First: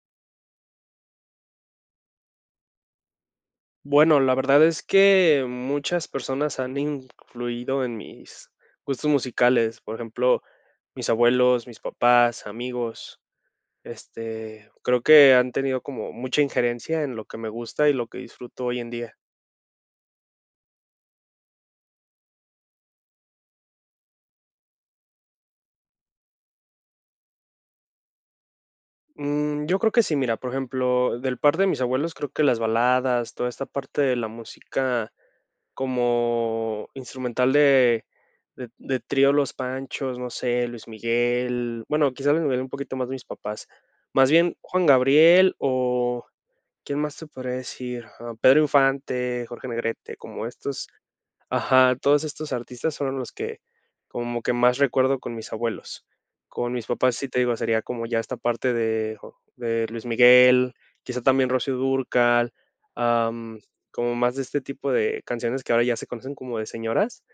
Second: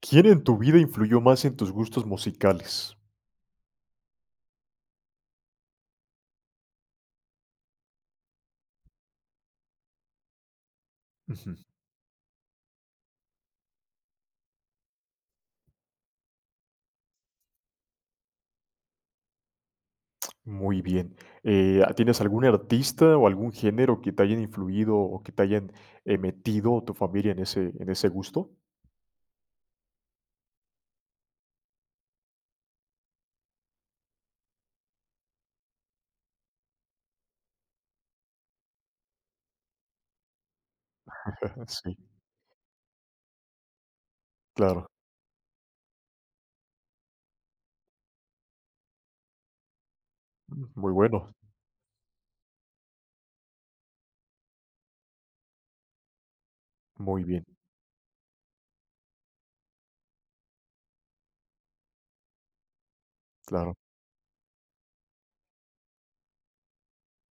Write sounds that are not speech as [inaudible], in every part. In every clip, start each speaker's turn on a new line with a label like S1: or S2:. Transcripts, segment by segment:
S1: ¿Quién en tu vida influyó más en tus gustos musicales?
S2: Bueno, la verdad es que muchas personas han influido en mis gustos musicales. Por ejemplo, mis
S1: Ujú.
S2: abuelos, mis papás, amigos. Este, creo que han tenido como mucha injerencia en lo que me gusta y lo que disfruto hoy en día.
S1: Muy bien. ¿Tienes algún artista o algún género que te hayan influido o que te hayan metido tu familia en ese gusto?
S2: Mm, yo creo que sí, mira, por ejemplo, del par de mis abuelos, creo que las baladas, toda esta parte de la música como instrumental de de Trío Los Panchos, no sé, Luis
S1: [laughs]
S2: Miguel,
S1: Sí,
S2: bueno, quizás Luis Miguel un poquito más de mis papás. Más bien Juan
S1: claro.
S2: Gabriel o, ¿quién más te podría decir? Ah, Pedro Infante, Jorge Negrete, como estos.
S1: Muy bueno.
S2: Ajá, todos estos artistas fueron los que como que más recuerdo con mis abuelos. Con mis papás,
S1: Muy
S2: sí te
S1: bien.
S2: digo, sería como ya esta parte de, de Luis Miguel, quizá también Rocío Dúrcal, am,
S1: Claro.
S2: como más de este tipo de canciones que ahora ya se conocen como de señoras.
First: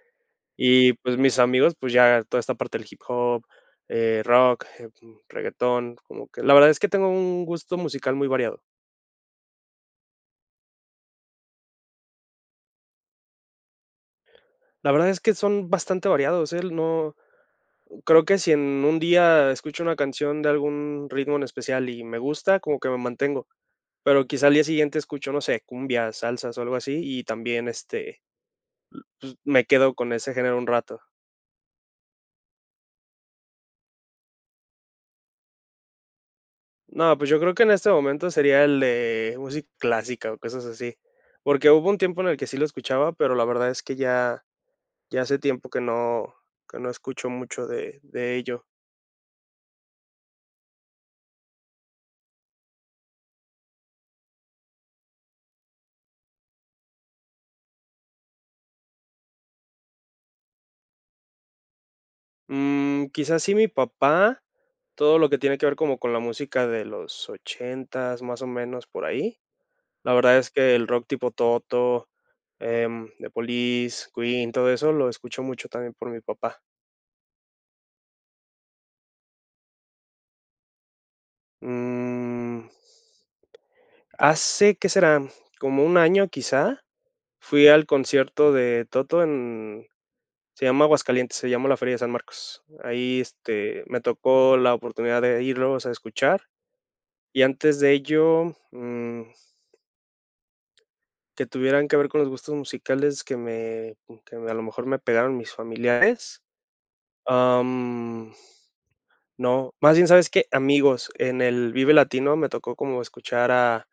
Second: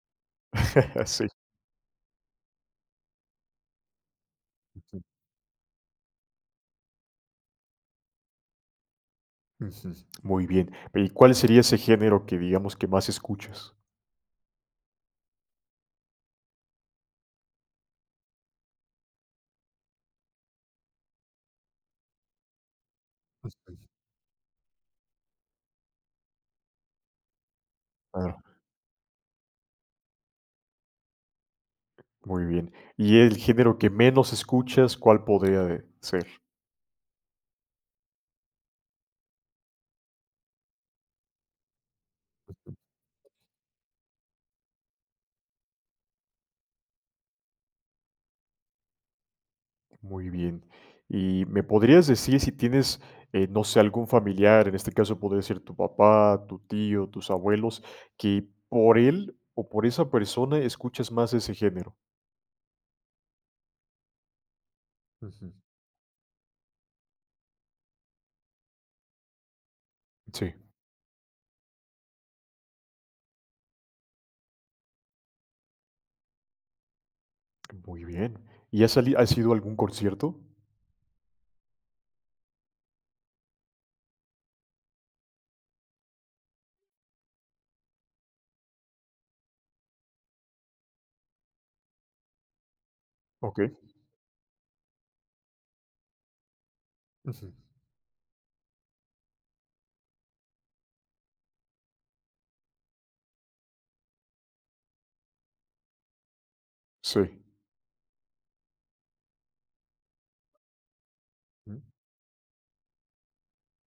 S2: Y
S1: [laughs]
S2: pues
S1: Sí.
S2: mis amigos, pues ya toda esta parte del hip hop, rock,
S1: Ujú,
S2: reggaetón, como que la verdad es que tengo un gusto musical muy variado.
S1: ujú. Muy bien. ¿Y cuál sería ese género que digamos que más escuchas?
S2: La verdad es que son bastante variados, ¿eh? No, creo que si en un día escucho una canción de algún ritmo en especial y me gusta, como que me mantengo.
S1: Ujú,
S2: Pero quizá al día siguiente escucho, no sé, cumbias, salsas o algo así, y también este,
S1: claro.
S2: pues, me quedo con ese género un rato.
S1: Muy bien. ¿Y el género que menos escuchas, cuál podría ser?
S2: No, pues yo creo que en este momento sería el de música clásica o cosas así. Porque hubo un tiempo en el que sí lo escuchaba, pero la verdad es que ya, ya hace tiempo que no escucho mucho de ello.
S1: Muy bien. ¿Y me podrías decir si tienes, no sé, algún familiar, en este caso podría ser tu papá, tu tío, tus abuelos, que por él o por esa persona escuchas más ese género?
S2: Mm, quizás sí mi papá, todo lo que
S1: Ujú.
S2: tiene que ver como con la música de los ochentas más o menos, por ahí. La verdad es
S1: Sí,
S2: que el rock tipo Toto, The Police, Queen, todo eso lo escucho mucho también por mi papá.
S1: muy bien. ¿Y has ido a algún concierto?
S2: Mm, hace, ¿qué será? Como un año quizá, fui al concierto de Toto en, se llama Aguascalientes, se llama la Feria de San Marcos. Ahí,
S1: Ok.
S2: este, me tocó la oportunidad de irlos a escuchar, y
S1: Ujú.
S2: antes de ello, que tuvieran que ver con los gustos musicales que me a lo mejor me pegaron mis familiares.
S1: Sí.
S2: Am, no, más bien, ¿sabes qué? Amigos, en el
S1: Mm,
S2: Vive Latino me tocó como escuchar a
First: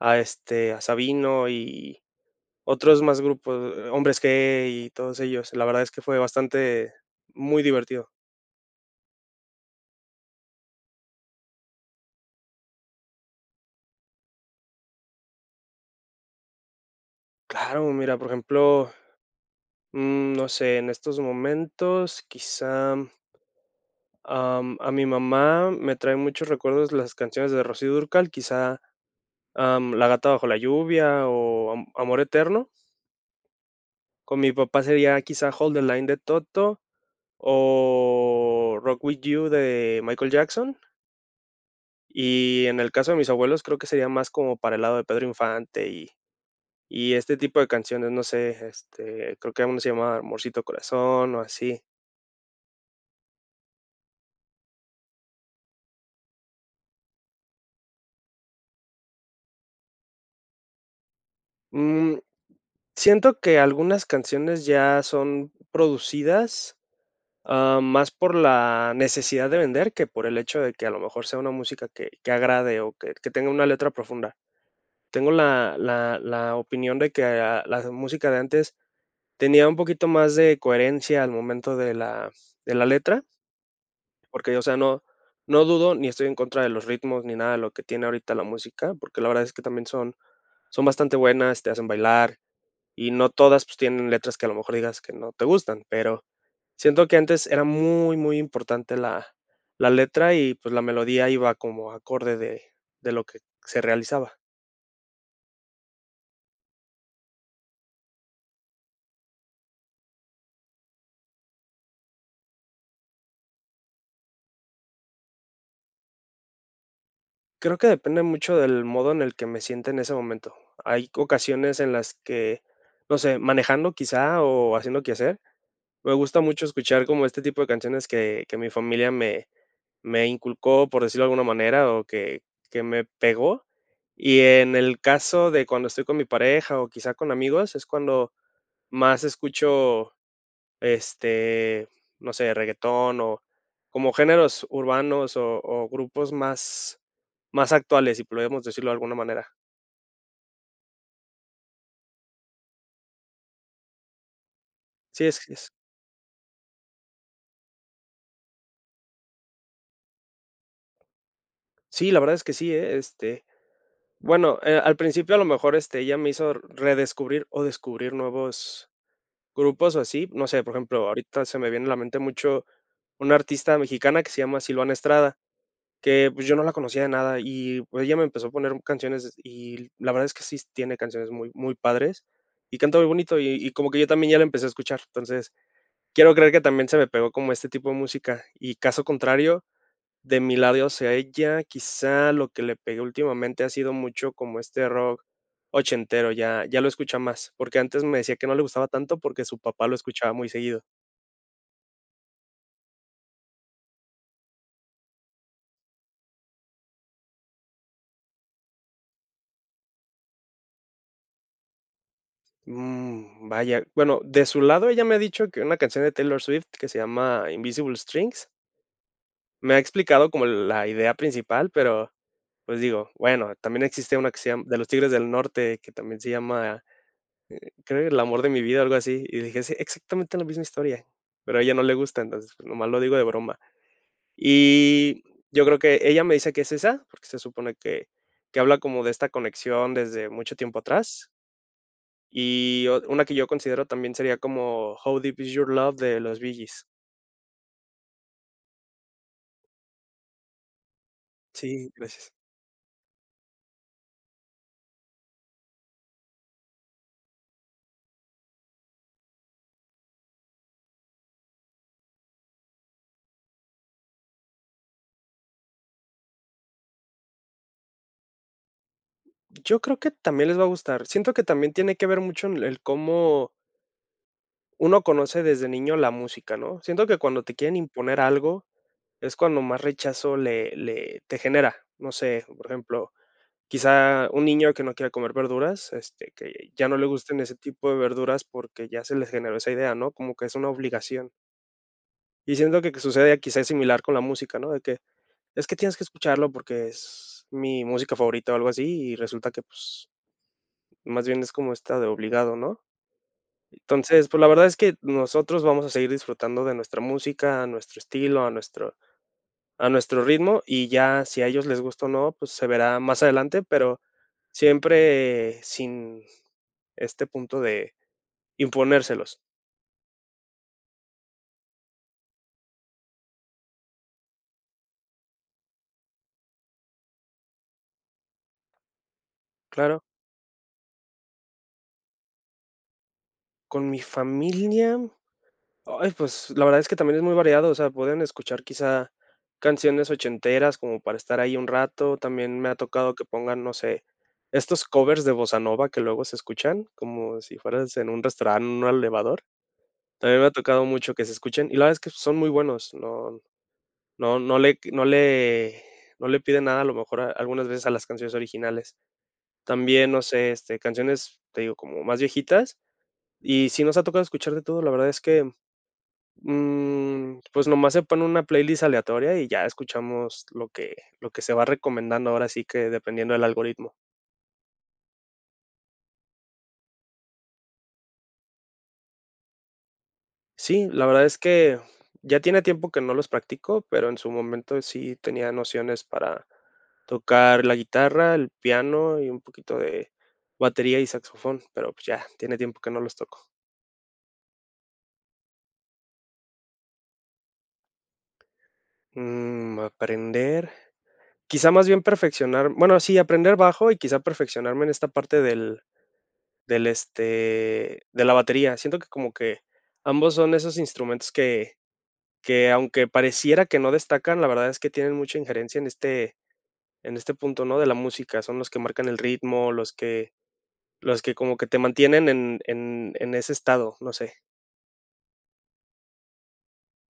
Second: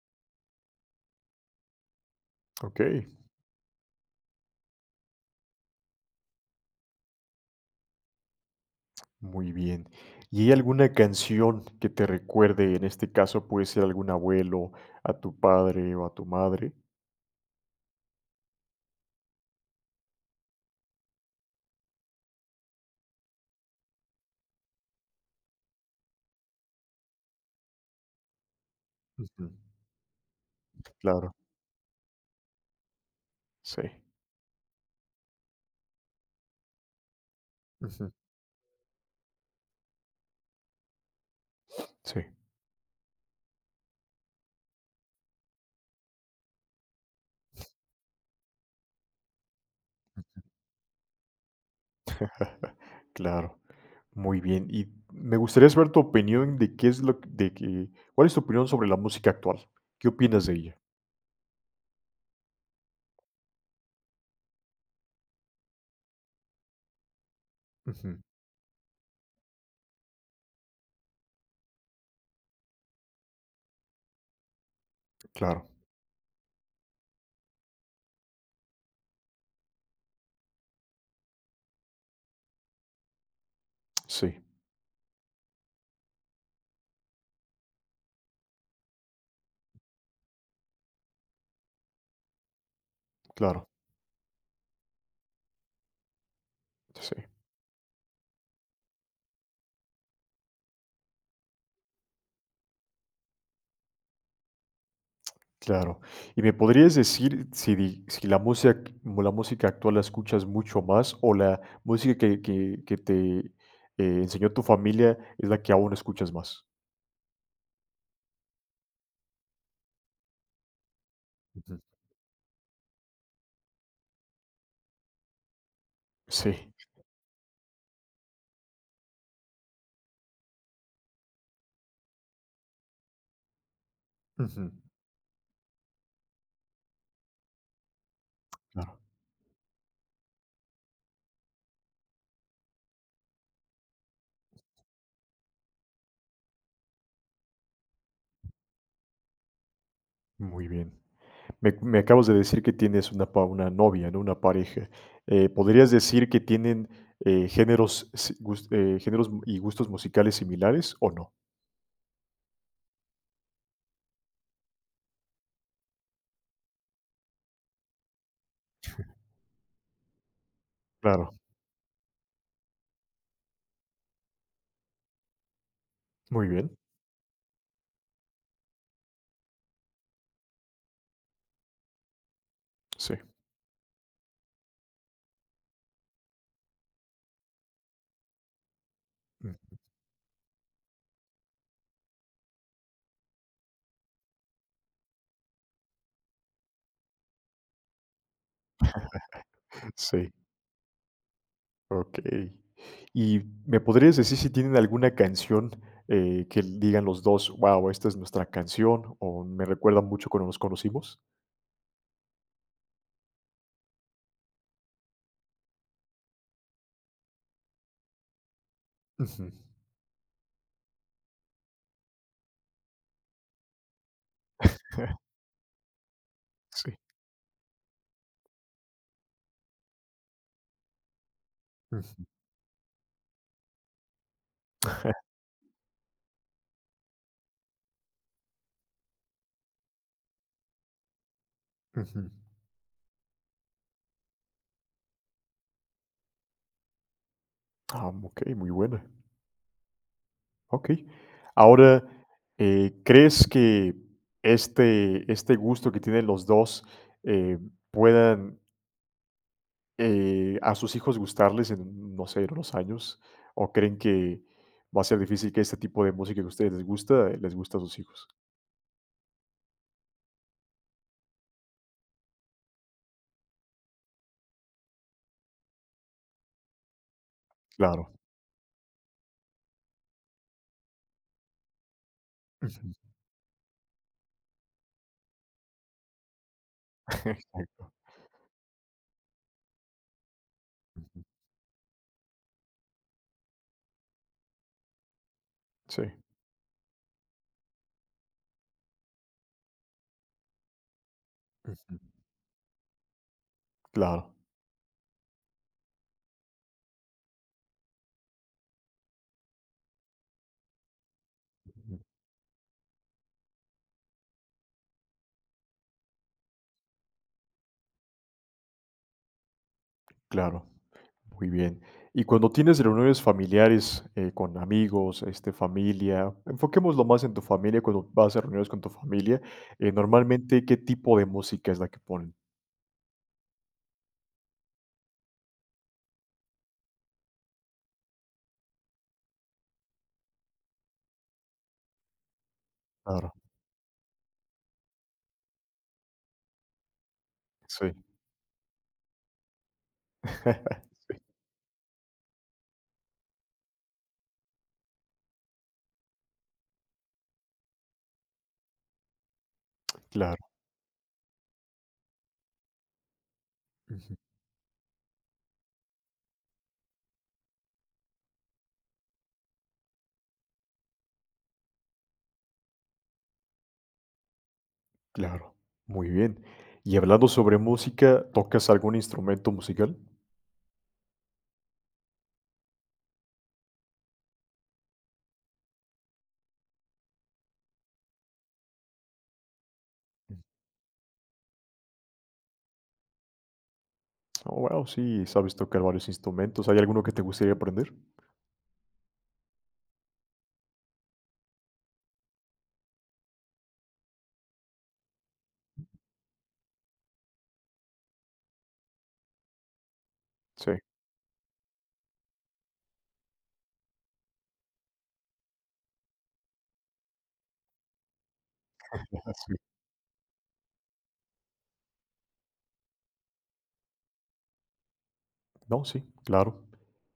S2: este, a Sabino y otros
S1: okey,
S2: más grupos, Hombres G y todos ellos. La verdad es que fue bastante muy divertido.
S1: muy bien. ¿Y hay alguna canción que te recuerde? En este caso, puede ser algún abuelo, a tu padre o a tu madre.
S2: Claro, mira, por ejemplo, mm, no sé, en estos momentos, quizá, a mi mamá me trae muchos recuerdos las canciones de Rocío Dúrcal, quizá
S1: Ujú.
S2: La gata bajo la lluvia
S1: Claro,
S2: o Amor eterno.
S1: sí.
S2: Con mi papá sería quizá Hold the Line de Toto o Rock With You de Michael Jackson.
S1: Sí,
S2: Y en el caso de mis abuelos creo que sería más como para el lado de Pedro Infante y este tipo de canciones, no sé, este, creo que uno se llama Amorcito Corazón o así.
S1: [laughs] claro. Muy bien. Y me gustaría saber tu opinión de qué es lo que- de que, ¿cuál es tu opinión sobre la música actual? ¿Qué opinas de ella?
S2: Mm, siento que algunas canciones ya son producidas, más
S1: Ujú,
S2: por la necesidad de vender que por el hecho de que a lo mejor sea una música que agrade o que tenga una letra profunda. Tengo
S1: claro,
S2: la, la opinión de que la música de antes tenía un poquito más de coherencia al momento de la letra,
S1: sí,
S2: porque o sea, no, no dudo ni estoy en contra de los ritmos ni nada de lo que tiene ahorita la música, porque la verdad es que también son, son bastante buenas, te hacen bailar, y no todas,
S1: claro,
S2: pues, tienen letras que a lo mejor digas que no te gustan, pero siento
S1: sí,
S2: que antes era muy, muy importante la la letra y, pues, la melodía iba como acorde de lo que se realizaba.
S1: claro. ¿Y me podrías decir si la música actual la escuchas mucho más o la música que te enseñó tu familia es la que aún escuchas más?
S2: Creo que depende mucho del modo en el que me sienta en ese momento. Hay
S1: Ujú,
S2: ocasiones en las que, no sé, manejando quizá o haciendo quehacer, me gusta
S1: sí,
S2: mucho escuchar como este tipo de canciones que mi familia me, me inculcó, por decirlo de alguna manera, o que me pegó. Y
S1: ujú,
S2: en el caso de cuando estoy con mi pareja, o quizá con amigos, es cuando
S1: claro,
S2: más escucho, este, no sé, reguetón, o como géneros urbanos, o grupos más más actuales, si podemos decirlo de alguna manera.
S1: muy bien. Me acabas de decir que tienes una novia, ¿no? Una pareja.
S2: Sí, es
S1: Eh,
S2: es
S1: ¿podrías decir que tienen, géneros si gus géneros y gustos musicales similares o no?
S2: sí, la verdad es que sí, ¿eh? Este, bueno, al principio, a lo mejor, este, ella me hizo redescubrir o descubrir nuevos grupos o así, no sé, por ejemplo,
S1: Claro,
S2: ahorita se me viene a la mente mucho una artista mexicana que se llama Silvana Estrada, que, pues,
S1: muy
S2: yo no la
S1: bien.
S2: conocía de nada y, pues, ella me empezó a poner canciones y la verdad es que sí tiene canciones muy, muy padres y canta muy
S1: Sí,
S2: bonito y como que yo también ya la empecé a escuchar. Entonces, quiero creer que también se me pegó como este tipo de música y caso contrario,
S1: mm,
S2: de mi lado hacia ella, quizá lo que le pegué últimamente ha sido mucho como este rock ochentero, ya ya lo escucha más, porque antes me decía que no le gustaba tanto porque su papá lo
S1: sí,
S2: escuchaba muy seguido.
S1: okey. ¿Y me podrías decir si tienen alguna canción, que digan los 2, ¡wow! esta es nuestra canción", o "Me recuerda mucho cuando nos conocimos"?
S2: Mm, vaya, bueno, de su lado ella me ha dicho que una canción de Taylor Swift que se llama Invisible Strings,
S1: Ujú.
S2: me ha explicado como la idea principal, pero, pues, digo, bueno, también existe una que se llama de los Tigres del
S1: [laughs]
S2: Norte, que también se llama,
S1: Sí.
S2: creo que El amor de mi vida, algo así, y dije: "Sí, exactamente la misma historia", pero a ella no le
S1: Ujú.
S2: gusta, entonces, pues, nomás lo digo de broma.
S1: [laughs]
S2: Y yo creo que ella me dice que es esa, porque se supone que habla como de esta conexión desde mucho tiempo atrás.
S1: Ujú.
S2: Y o una que yo considero también sería como How Deep Is Your Love de los Bee Gees.
S1: Ah, okey, muy buena. Ok.
S2: Sí,
S1: Ahora,
S2: gracias.
S1: ¿crees que este gusto que tienen los 2 eh, puedan, a sus hijos gustarles en, no sé, en unos años? ¿O creen que va a ser difícil que este tipo de música que a ustedes les gusta, les guste a sus hijos?
S2: Yo creo que también les va a gustar. Siento que también tiene que ver mucho en el cómo uno conoce desde niño la música, ¿no? Siento que cuando te quieren
S1: Claro.
S2: imponer algo es cuando más rechazo le te genera. No sé, por
S1: Ujú.
S2: ejemplo, quizá un niño que no quiera comer verduras, este, que ya no le gusten ese
S1: [laughs] Claro.
S2: tipo de verduras porque ya se les generó esa idea, ¿no? Como que es una
S1: Ujú.
S2: obligación. Y siento que sucede quizás similar con la música, ¿no? De que es que tienes
S1: Sí.
S2: que escucharlo porque es mi música favorita o algo así y resulta que pues más bien es como
S1: Ujú.
S2: esta de obligado, ¿no? Entonces,
S1: Claro,
S2: pues la verdad es que nosotros vamos a seguir disfrutando de nuestra música, a nuestro estilo, a nuestro, a nuestro ritmo, y ya si a ellos les
S1: ujú,
S2: gusta o no, pues se verá más adelante, pero siempre sin este punto de imponérselos.
S1: claro. Muy bien. Y cuando tienes reuniones familiares con amigos, familia, enfoquémoslo más en tu familia, cuando vas a reuniones con tu familia,
S2: Claro,
S1: normalmente, ¿qué tipo de música es la que ponen?
S2: con mi familia, ay, pues la verdad es que también es muy variado, o sea, pueden escuchar quizá canciones ochenteras como para estar ahí un rato, también me ha tocado que
S1: Claro,
S2: pongan, no sé, estos covers de bossa nova que luego se escuchan, como si
S1: sí.
S2: fueras en un restaurante, en un elevador. También me ha tocado
S1: [laughs]
S2: mucho que se escuchen, y la verdad es que son muy buenos, no. No le no le no le pide nada, a lo mejor, a algunas veces a las canciones originales. También, no sé,
S1: Claro,
S2: este, canciones, te digo, como más viejitas, y si nos ha
S1: ujú,
S2: tocado escuchar de todo. La verdad es que, mm, pues, nomás se pone una playlist aleatoria y ya escuchamos lo que se va recomendando, ahora sí que dependiendo del algoritmo.
S1: claro. Muy bien. Y hablando sobre música, ¿tocas algún instrumento musical?
S2: Sí, la verdad es que ya tiene tiempo que no los practico, pero en su momento sí tenía nociones para tocar la guitarra, el piano y un poquito de
S1: Mm.
S2: batería y saxofón, pero pues ya tiene tiempo que no los toco.
S1: Oh, wow, sí, sabes tocar varios instrumentos. ¿Hay alguno que te gustaría aprender?
S2: Mm, aprender, quizá más bien perfeccionar, bueno, sí, aprender bajo y quizá perfeccionarme en esta parte del, del este, de la batería. Siento que como que ambos son
S1: Sí.
S2: esos instrumentos que aunque pareciera que no destacan, la verdad es que tienen mucha injerencia en este punto, ¿no? De la música, son los que marcan el
S1: [laughs] Sí.
S2: ritmo, los que como que te mantienen en en ese estado, no sé.
S1: No, sí, claro.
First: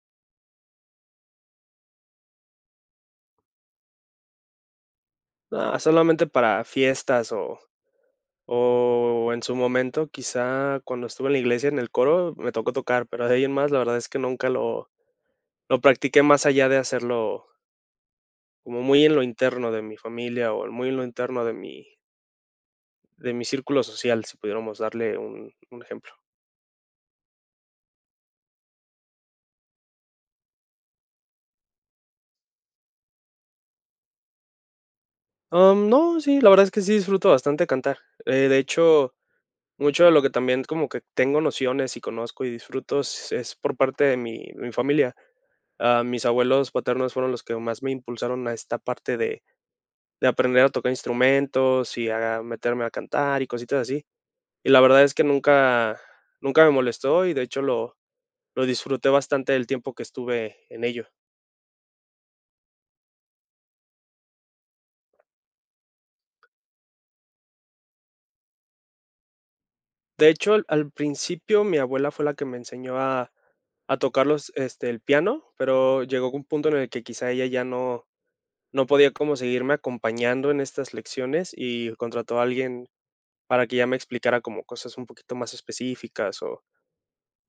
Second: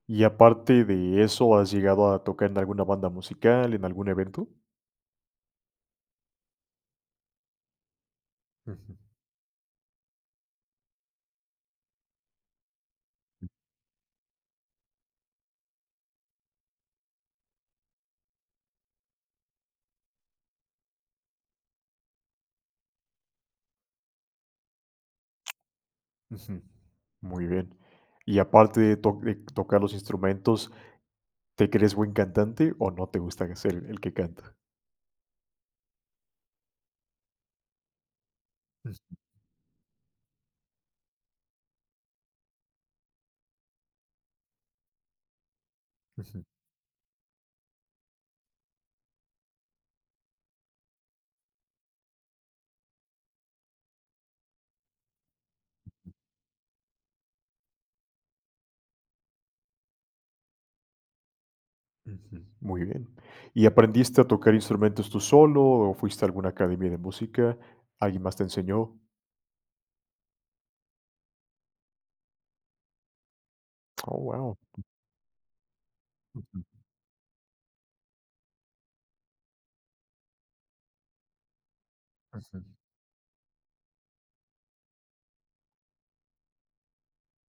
S1: Y aparte de eso, ¿has llegado a tocar en alguna banda musical, en algún evento?
S2: Ah, solamente para fiestas
S1: Ujú,
S2: o en su momento, quizá cuando estuve en la iglesia, en el coro, me tocó tocar, pero de ahí en más, la verdad es que nunca lo lo practiqué más allá de hacerlo como muy en lo interno de mi familia o muy en lo interno de mi círculo social, si pudiéramos darle un ejemplo.
S1: ujú. Muy bien. Y aparte de tocar los instrumentos, ¿te crees buen cantante o no te gusta ser el que canta?
S2: No, sí, la verdad es que sí disfruto bastante cantar. Eh, de hecho, Mucho de lo que también como que tengo nociones y conozco y disfruto es por parte de mi familia. Mis
S1: Ujú,
S2: abuelos paternos fueron los que más me impulsaron a esta parte de aprender a tocar instrumentos y a meterme a cantar y cositas así. Y la verdad es que nunca me molestó y de hecho lo disfruté bastante el tiempo que estuve en ello.
S1: ujú. Muy bien. ¿Y aprendiste a tocar instrumentos tú solo o fuiste a alguna academia de música? ¿Alguien más te enseñó?
S2: De hecho, al principio mi abuela fue la que me enseñó a
S1: Oh,
S2: tocar
S1: wow.
S2: el piano, pero llegó un
S1: Ujú,
S2: punto en el que quizá ella ya no. No podía como seguirme acompañando en estas lecciones y contrató a
S1: ujú,
S2: alguien para que ya me explicara como cosas un poquito más específicas o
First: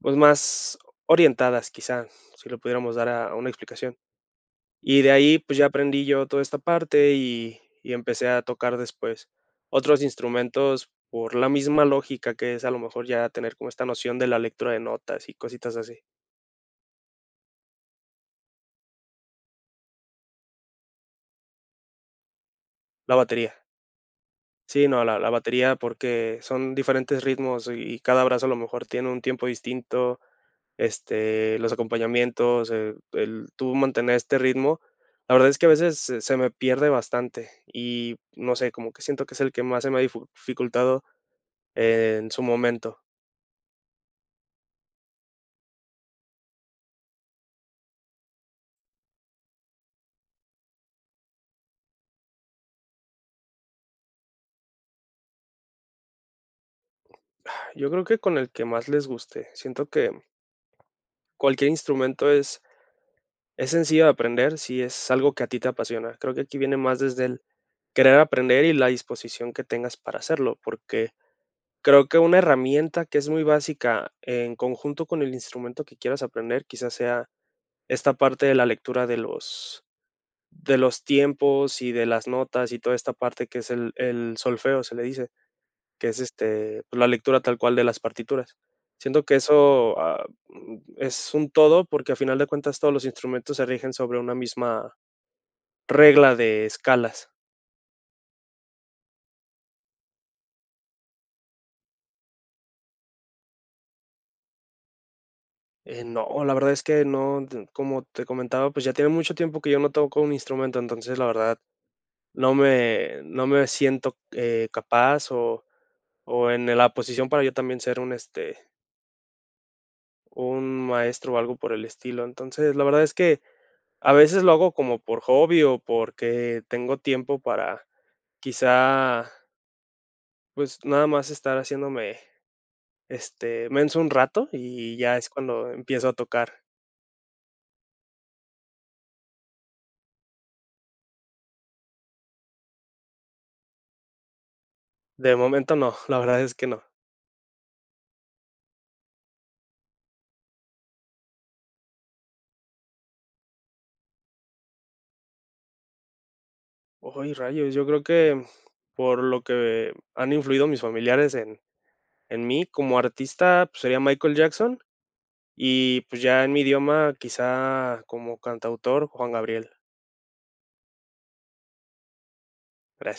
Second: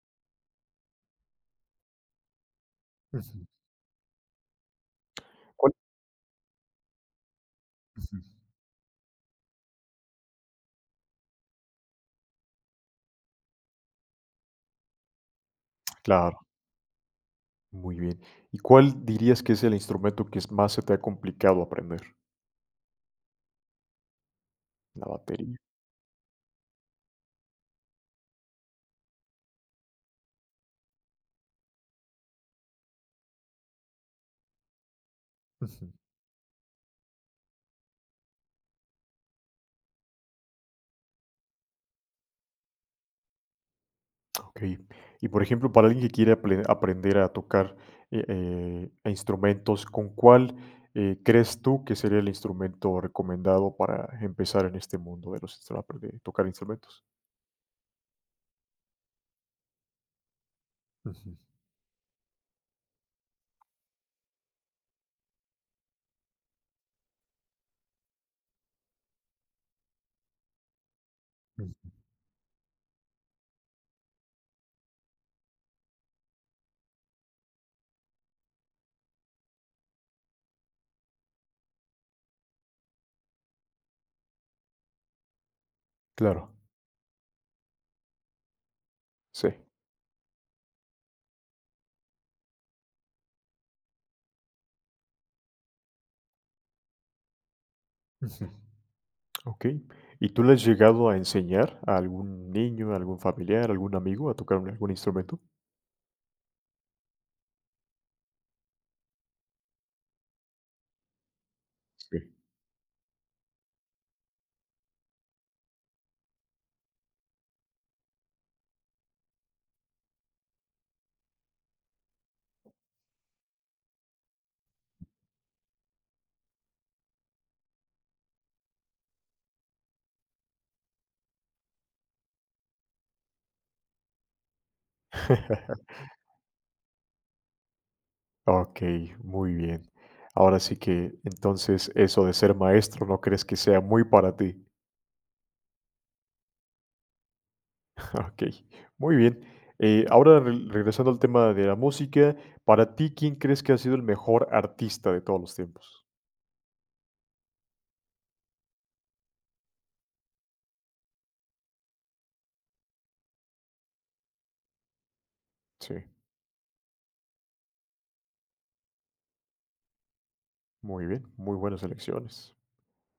S2: pues más orientadas quizá, si lo pudiéramos dar a
S1: ujú.
S2: una explicación. Y de ahí pues ya
S1: ¿Cuál-
S2: aprendí yo toda esta parte y
S1: ujú.
S2: empecé a tocar después otros instrumentos por la misma lógica, que es a lo mejor ya tener como esta noción de la lectura de notas y cositas así,
S1: Claro, muy bien. ¿Y cuál dirías que es el instrumento que es más se te ha complicado aprender?
S2: la batería. Sí, no,
S1: La
S2: la
S1: batería.
S2: batería, porque son diferentes ritmos y cada brazo a lo mejor tiene un tiempo distinto, los acompañamientos, el tú mantener este ritmo. La verdad es que a
S1: Ujú.
S2: veces se me pierde bastante y no sé, como que siento que es el que más se me ha difu dificultado en su momento.
S1: Okey. Y, por ejemplo, para alguien que quiere aprender a tocar, eh instrumentos, ¿con cuál, crees tú que sería el instrumento recomendado para empezar en este mundo de los instru de tocar instrumentos?
S2: Yo creo que con el que más les guste. Siento que
S1: Ujú,
S2: cualquier instrumento es sencillo de aprender si es algo que a ti te apasiona. Creo que aquí viene más desde el querer aprender y la disposición que tengas para hacerlo. Porque
S1: ujú.
S2: creo que una herramienta que es muy básica en conjunto con el instrumento que quieras aprender, quizás sea esta parte de la lectura de los tiempos y de las notas y toda esta parte que es el solfeo, se le dice, que es,
S1: Claro.
S2: este, pues, la lectura tal cual de las partituras. Siento que
S1: Sí.
S2: eso, es un todo, porque a final de cuentas todos los instrumentos se rigen sobre una misma regla de escalas.
S1: Ujú. Okey. ¿Y tú le has llegado a enseñar a algún niño, a algún familiar, algún amigo a tocar algún instrumento?
S2: No, la verdad es que no, como te comentaba, pues, ya tiene mucho tiempo que yo no toco un instrumento, entonces, la verdad,
S1: Sí.
S2: no me siento, capaz o en la posición para yo también ser un, este, un maestro o algo por el estilo. Entonces, la verdad es que a veces lo hago como por hobby o porque tengo tiempo para quizá, pues, nada más estar haciéndome, este, menso un rato y ya es cuando
S1: [laughs]
S2: empiezo a tocar.
S1: Ok, muy bien. Ahora sí que entonces eso de ser maestro no crees que sea muy para ti.
S2: De momento no, la verdad es que no.
S1: [laughs] Ok, muy bien. Ahora regresando al tema de la música, para ti, ¿quién crees que ha sido el mejor artista de todos los tiempos?
S2: Ay, rayos, yo creo que por lo que han influido mis familiares en. En mí, como artista, pues, sería Michael Jackson y,
S1: Sí,
S2: pues, ya en mi idioma, quizá como cantautor, Juan Gabriel.
S1: muy bien, muy buenas elecciones.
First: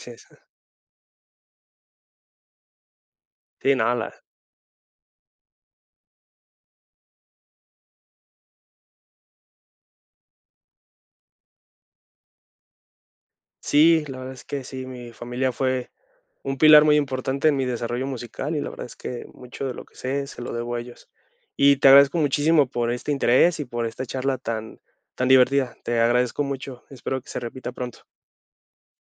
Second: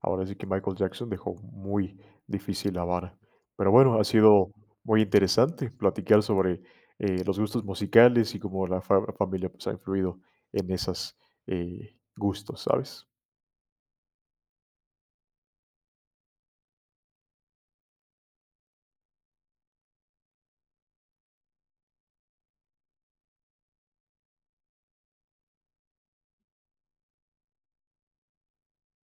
S1: Ahora sí que Michael Jackson dejó muy difícil la vara. Pero
S2: Sí, nada
S1: bueno, ha
S2: la
S1: sido muy interesante platicar sobre los gustos musicales y cómo la familia pues, ha influido en esos gustos, ¿sabes?
S2: sí, la verdad es que sí, mi familia fue un pilar muy importante en mi desarrollo musical y la verdad es que mucho de lo que sé se lo debo a ellos. Y te agradezco muchísimo por este interés y por esta charla tan tan divertida. Te agradezco mucho. Espero que se repita pronto.